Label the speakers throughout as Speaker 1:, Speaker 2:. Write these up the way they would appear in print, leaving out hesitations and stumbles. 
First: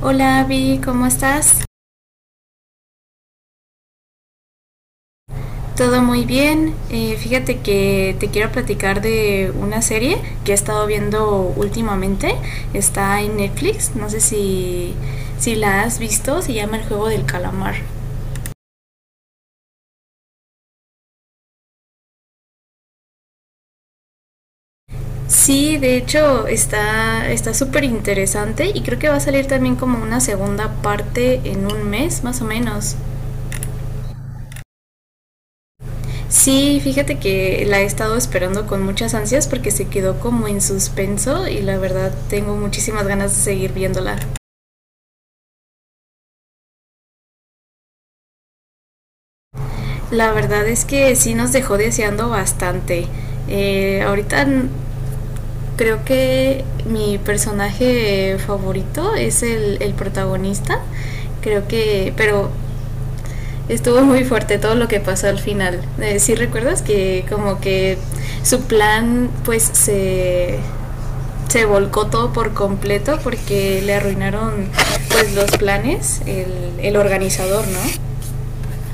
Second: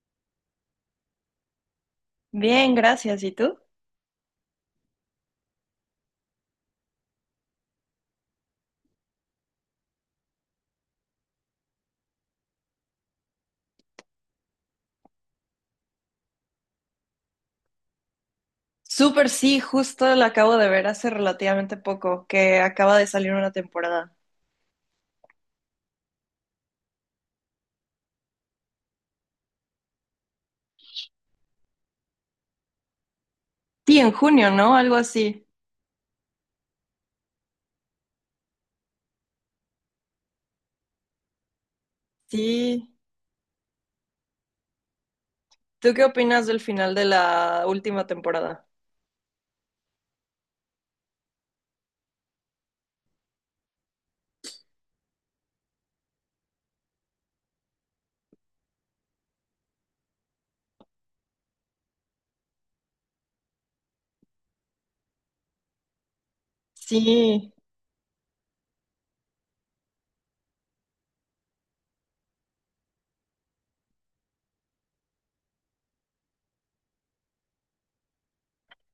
Speaker 1: Hola Abby, ¿cómo estás?
Speaker 2: Bien, gracias. ¿Y tú?
Speaker 1: Todo muy bien. Fíjate que te quiero platicar de una serie que he estado viendo últimamente. Está en Netflix. No sé si la has visto. Se llama El Juego del Calamar.
Speaker 2: Súper, sí, justo la acabo de ver hace relativamente poco, que acaba de salir una temporada.
Speaker 1: Sí, de hecho está súper interesante y creo que va a salir también como una segunda parte en un mes más o menos.
Speaker 2: Sí, en junio, ¿no? Algo así.
Speaker 1: Sí, fíjate que la he estado esperando con muchas ansias porque se quedó como en suspenso y la verdad tengo
Speaker 2: Sí.
Speaker 1: muchísimas ganas de seguir viéndola.
Speaker 2: ¿Tú qué opinas del final de la última temporada?
Speaker 1: La verdad es que sí nos dejó deseando bastante. Eh, ahorita n- Creo que mi personaje favorito es el protagonista. Creo que, pero estuvo muy fuerte todo lo que pasó al final. Sí recuerdas que
Speaker 2: Sí,
Speaker 1: como que su plan pues se volcó todo por completo porque le arruinaron pues los planes, el organizador, ¿no?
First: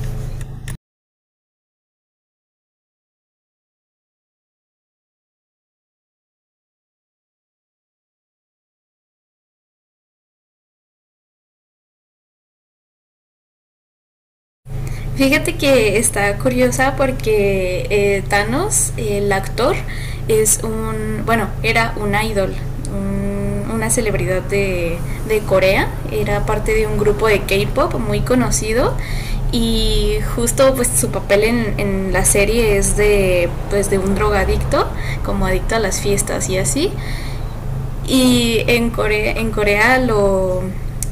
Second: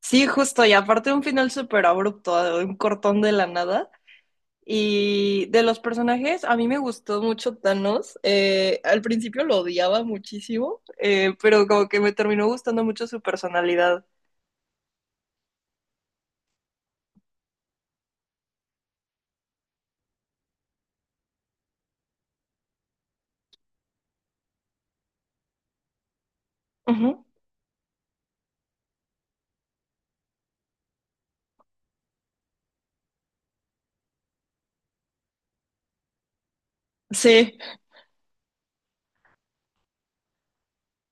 Speaker 2: sí, justo. Y aparte un final súper abrupto, un cortón de la nada. Y de los personajes, a mí me gustó mucho Thanos. Al principio lo odiaba muchísimo, pero como que me terminó gustando mucho su personalidad.
Speaker 1: Fíjate que está curiosa porque Thanos, el actor, es un, bueno, era un idol, un- una celebridad de Corea, era parte de un
Speaker 2: Ujú.
Speaker 1: grupo de K-Pop muy conocido. Y justo pues su papel en la serie es de pues de un drogadicto, como adicto a las fiestas y así.
Speaker 2: Sí.
Speaker 1: Y en Corea, en Corea lo,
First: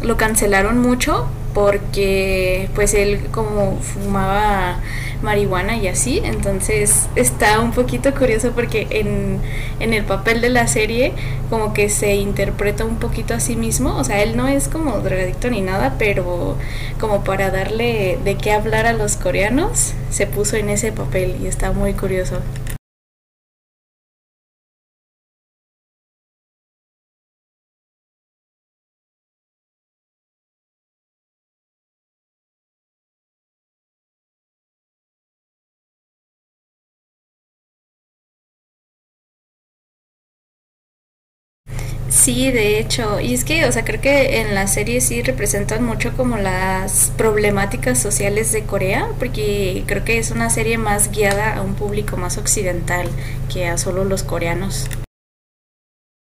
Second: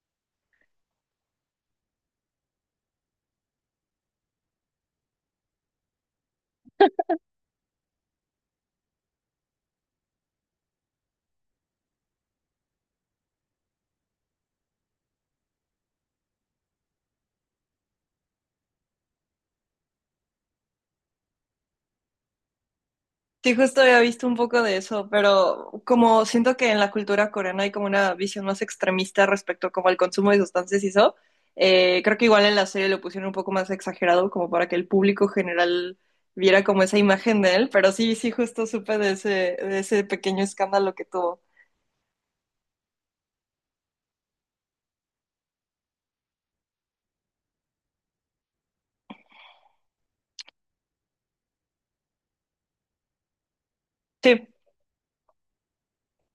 Speaker 1: lo cancelaron mucho porque pues él como fumaba marihuana y así. Entonces está un poquito curioso porque en el papel de la serie como que se interpreta un poquito a sí mismo, o sea, él no es como drogadicto ni nada, pero como para darle de qué hablar a los coreanos, se puso en ese papel y está muy curioso.
Speaker 2: Sí, justo había visto un poco de eso, pero como siento que en la cultura coreana hay como una visión más extremista respecto como al consumo de sustancias y eso, creo que igual en la serie lo pusieron un poco más exagerado como para que el público general viera como esa imagen de él, pero sí, sí, justo supe de ese pequeño escándalo que tuvo.
Speaker 1: Sí, de hecho, y es que, o sea, creo que en la serie sí representan mucho como las problemáticas sociales de Corea, porque creo que es una serie más guiada a un público más occidental que a solo los
Speaker 2: Sí,
Speaker 1: coreanos.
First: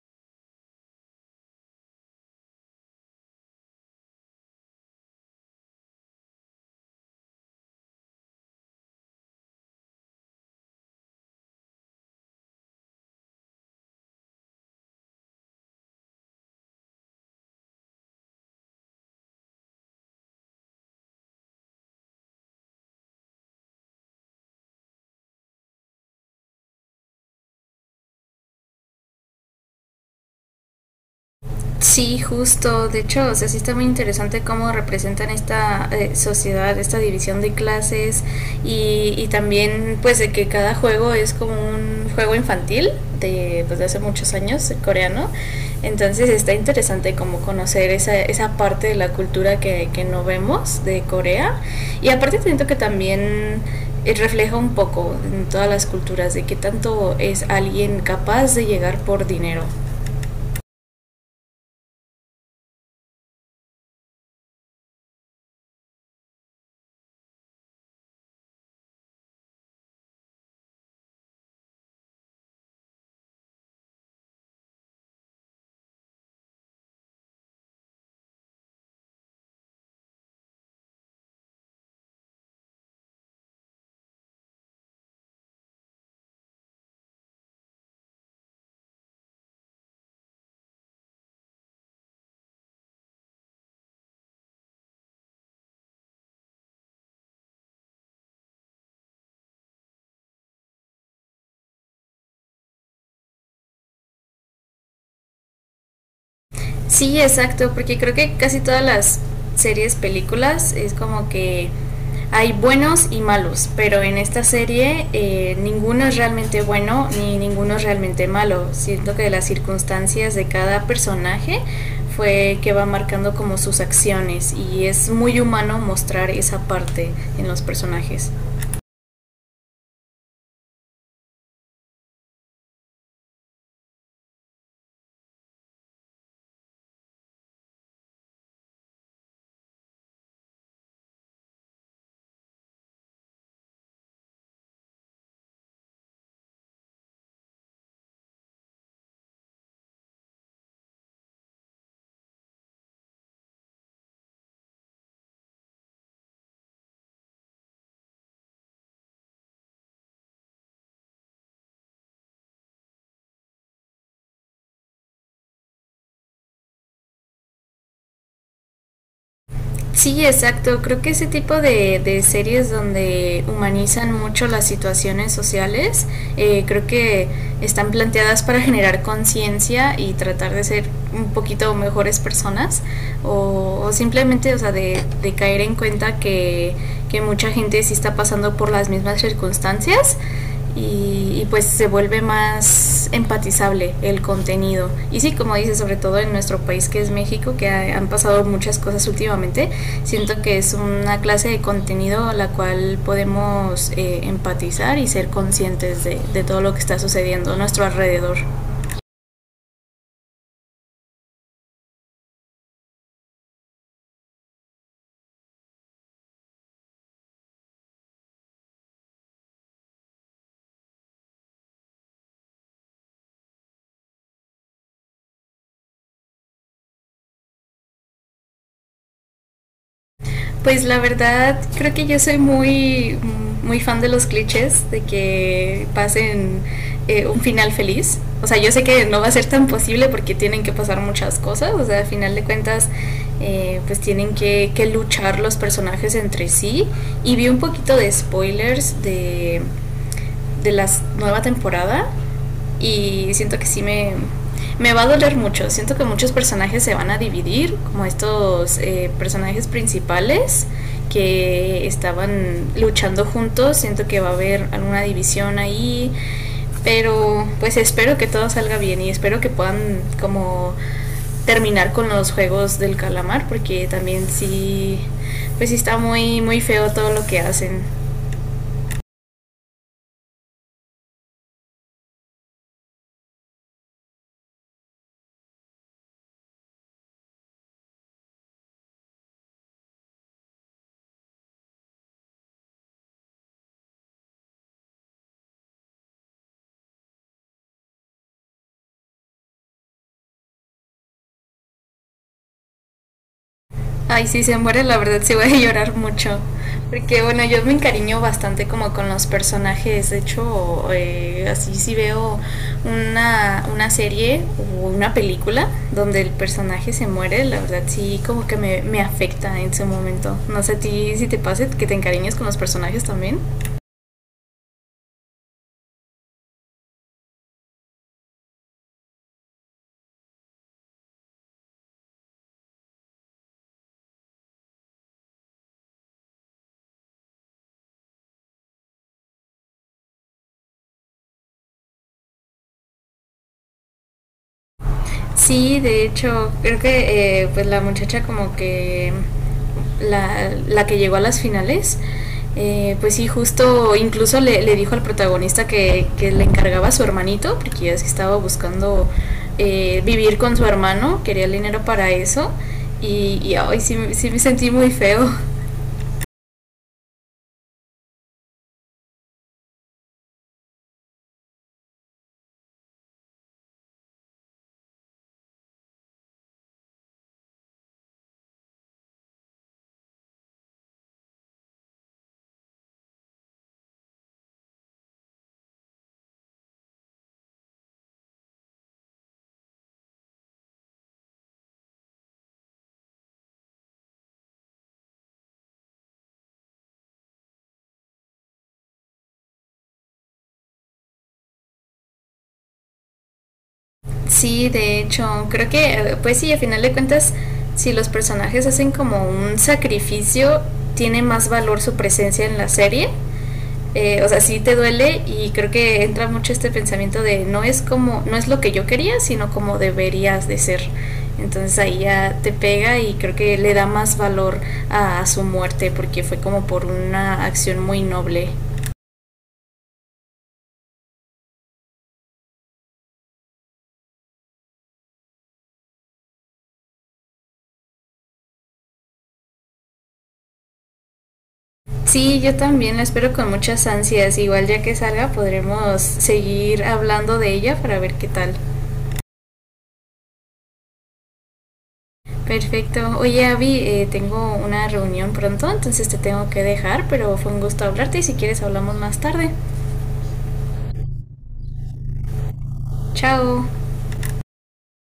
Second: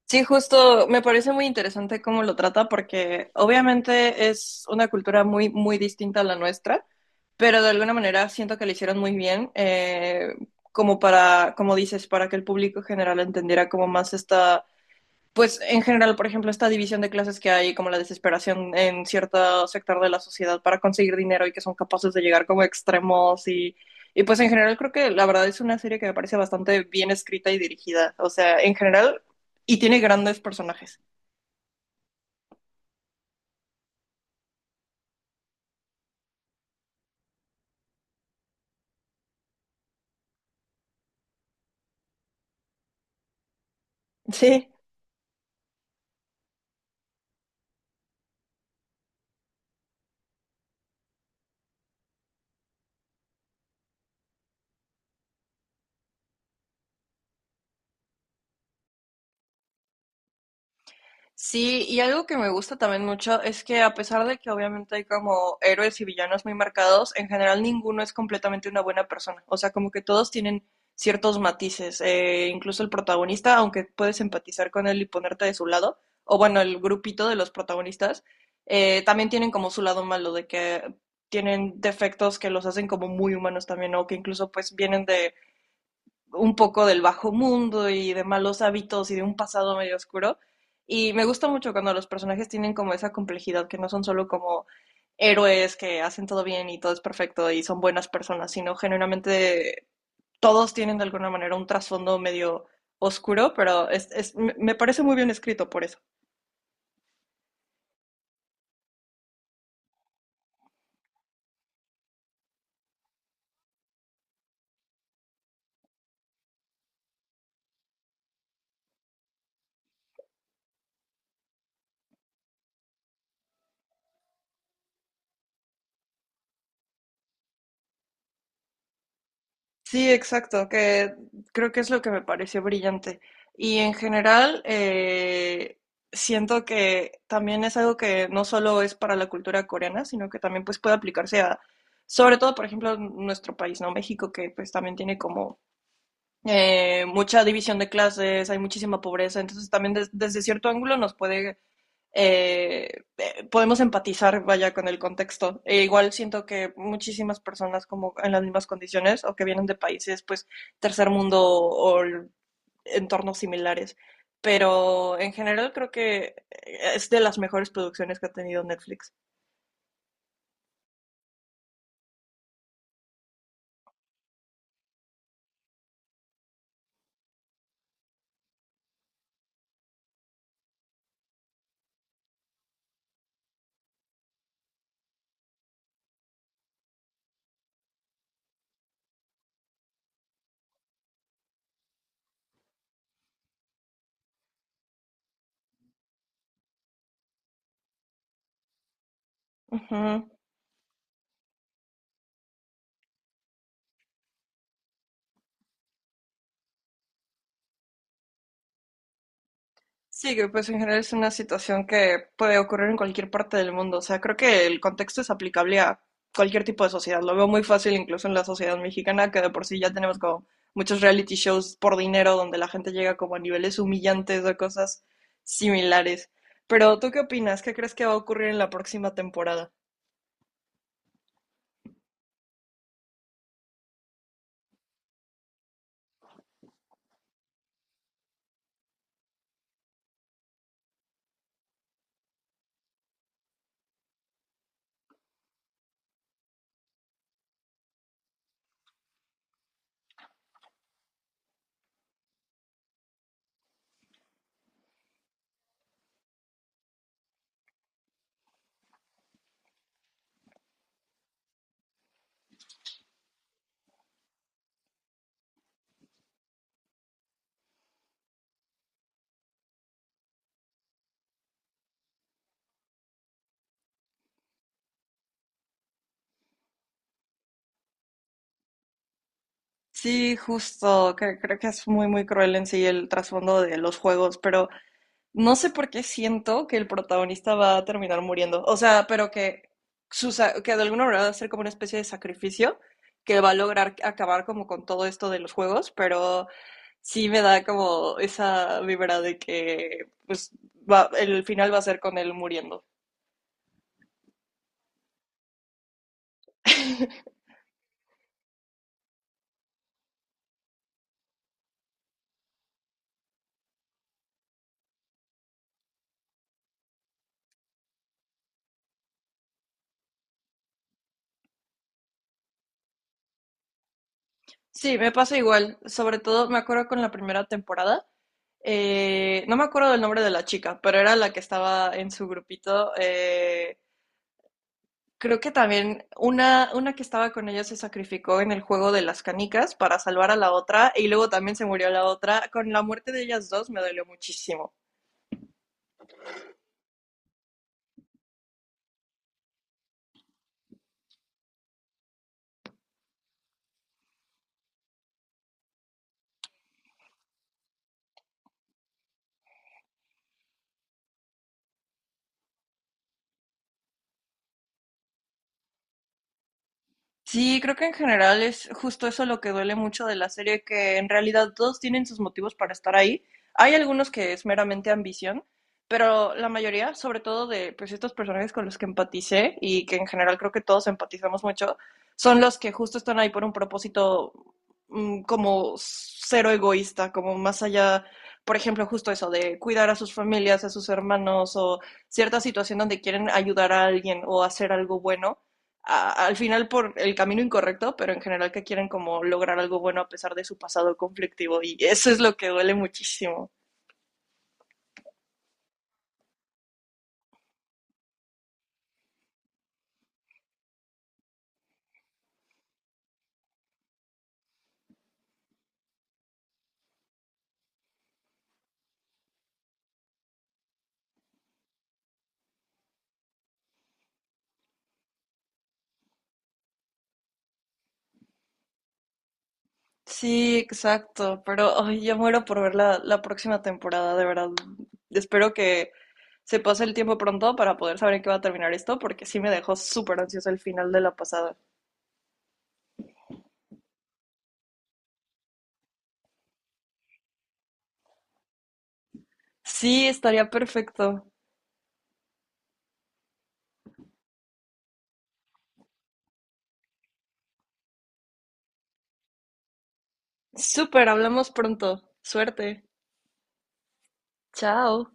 Speaker 2: sí, justo me parece muy interesante cómo lo trata porque obviamente es una cultura muy, muy distinta a la nuestra, pero de alguna manera siento que lo hicieron muy bien, como para, como dices, para que el público en general entendiera como más esta, pues en general, por ejemplo, esta división de clases que hay, como la desesperación en cierto sector de la sociedad para conseguir dinero y que son capaces de llegar como extremos y pues en general creo que la verdad es una serie que me parece bastante bien escrita y dirigida, o sea, en general, y tiene grandes personajes.
Speaker 1: Sí, justo. De hecho, o sea, sí está muy interesante cómo representan esta sociedad, esta división de clases y también pues de que cada juego es como un juego infantil de, pues, de hace muchos
Speaker 2: Sí.
Speaker 1: años, coreano. Entonces está interesante como conocer esa, esa parte de la cultura que no vemos de Corea. Y aparte siento que también refleja un poco en todas las culturas de qué tanto es alguien capaz de llegar por dinero.
Speaker 2: Sí, y algo que me gusta también mucho es que a pesar de que obviamente hay como héroes y villanos muy marcados, en general ninguno es completamente una buena persona. O sea, como que todos tienen ciertos matices. Incluso el protagonista, aunque puedes empatizar con él y ponerte de su lado, o bueno, el grupito de los protagonistas, también tienen como su lado malo, de que tienen defectos que los hacen como muy humanos también, o que incluso pues vienen de un poco del bajo mundo y de malos hábitos y de un pasado medio oscuro. Y me gusta mucho cuando los personajes tienen como esa complejidad, que no son solo como héroes que hacen todo bien y todo es perfecto y son buenas personas, sino genuinamente todos tienen de alguna manera un trasfondo medio oscuro, pero me parece muy bien escrito por eso.
Speaker 1: Sí, exacto, porque creo que casi todas las series, películas, es como que hay buenos y malos, pero en esta serie ninguno es realmente bueno ni ninguno es realmente malo. Siento que las circunstancias de cada personaje fue que va marcando como sus acciones y es muy humano mostrar esa parte en los personajes.
Speaker 2: Sí, exacto, que creo que es lo que me pareció brillante. Y en general, siento que también es algo que no solo es para la cultura coreana, sino que también pues puede aplicarse a, sobre todo, por ejemplo, nuestro país, ¿no? México, que pues también tiene como mucha división de clases, hay muchísima pobreza, entonces también desde cierto ángulo nos puede eh, podemos empatizar, vaya, con el contexto. E igual siento que muchísimas personas como en las mismas condiciones o que vienen de países, pues, tercer mundo o entornos similares. Pero en general creo que es de las mejores producciones que ha tenido Netflix.
Speaker 1: Sí, exacto. Creo que ese tipo de series donde humanizan mucho las situaciones sociales, creo que están planteadas para generar conciencia y tratar de ser un poquito mejores personas o simplemente, o sea, de caer en cuenta que mucha gente sí está pasando por las mismas circunstancias y, pues se vuelve más empatizable el contenido. Y sí, como dice, sobre todo en nuestro país que es México, que han pasado muchas cosas últimamente,
Speaker 2: Ujú.
Speaker 1: siento que es una clase de contenido a la cual podemos empatizar y ser conscientes de todo lo que está sucediendo a nuestro alrededor.
Speaker 2: Sí, que pues en general es una situación que puede ocurrir en cualquier parte del mundo. O sea, creo que el contexto es aplicable a cualquier tipo de sociedad. Lo veo muy fácil incluso en la sociedad mexicana, que de por sí ya tenemos como muchos reality shows por dinero donde la gente llega como a niveles humillantes o cosas similares. Pero ¿tú qué opinas? ¿Qué crees que va a ocurrir en la próxima temporada?
Speaker 1: Pues la verdad, creo que yo soy muy, muy fan de los clichés, de que pasen un final feliz. O sea, yo sé que no va a ser tan posible porque tienen que pasar muchas cosas. O sea, al final de cuentas, pues tienen que luchar los personajes entre sí. Y vi un poquito de spoilers de la nueva temporada y siento que sí me va a doler mucho. Siento que muchos personajes se van a dividir, como estos personajes principales que estaban luchando juntos. Siento que va a haber alguna división ahí. Pero pues espero que todo salga bien y espero que puedan como terminar con los juegos del calamar porque también sí pues sí está muy muy feo todo lo que hacen.
Speaker 2: Sí, justo, que creo que es muy, muy cruel en sí el trasfondo de los juegos, pero no sé por qué siento que el protagonista va a terminar muriendo. O sea, pero que, que de alguna manera va a ser como una especie de sacrificio que va a lograr acabar como con todo esto de los juegos, pero sí me da como esa vibra de que pues va, el final va a ser con él muriendo.
Speaker 1: Ay, si se muere, la verdad sí voy a llorar mucho. Porque bueno, yo me encariño bastante como con los personajes. De hecho, así si veo una serie o una película donde el personaje se muere, la verdad sí como que me afecta en su momento. No sé a ti si te pasa que te encariñes con los personajes también.
Speaker 2: Sí, me pasa igual. Sobre todo me acuerdo con la primera temporada. No me acuerdo del nombre de la chica, pero era la que estaba en su grupito. Creo que también una que estaba con ella se sacrificó en el juego de las canicas para salvar a la otra y luego también se murió la otra. Con la muerte de ellas dos me dolió muchísimo.
Speaker 1: Sí, de hecho, creo que pues la muchacha como que la que llegó a las finales, pues sí, justo incluso le dijo al protagonista que le encargaba a su hermanito, porque ya es que estaba buscando vivir con su hermano, quería el dinero para eso, y ay, sí, sí me sentí muy feo.
Speaker 2: Sí, creo que en general es justo eso lo que duele mucho de la serie, que en realidad todos tienen sus motivos para estar ahí. Hay algunos que es meramente ambición, pero la mayoría, sobre todo de pues, estos personajes con los que empaticé y que en general creo que todos empatizamos mucho, son los que justo están ahí por un propósito como cero egoísta, como más allá, por ejemplo, justo eso de cuidar a sus familias, a sus hermanos o cierta situación donde quieren ayudar a alguien o hacer algo bueno al final por el camino incorrecto, pero en general que quieren como lograr algo bueno a pesar de su pasado conflictivo y eso es lo que duele muchísimo.
Speaker 1: Sí, de hecho, creo que, pues sí, a final de cuentas, si los personajes hacen como un sacrificio, tiene más valor su presencia en la serie. O sea, sí te duele y creo que entra mucho este pensamiento de no es como, no es lo que yo quería, sino como deberías de ser. Entonces ahí ya te pega y creo que le da más valor a su muerte porque fue como por una acción muy noble.
Speaker 2: Sí, exacto, pero ay, yo muero por ver la próxima temporada, de verdad. Espero que se pase el tiempo pronto para poder saber en qué va a terminar esto, porque sí me dejó súper ansiosa el final de la pasada.
Speaker 1: Sí, yo también la espero con muchas ansias. Igual ya que salga podremos seguir hablando de ella para ver qué tal.
Speaker 2: Sí, estaría perfecto.
Speaker 1: Perfecto. Oye, Abby, tengo una reunión pronto, entonces te tengo que dejar, pero fue un gusto hablarte y si quieres hablamos más tarde.
Speaker 2: Súper, hablamos pronto. Suerte.
Speaker 1: Chao.
Speaker 2: Chao.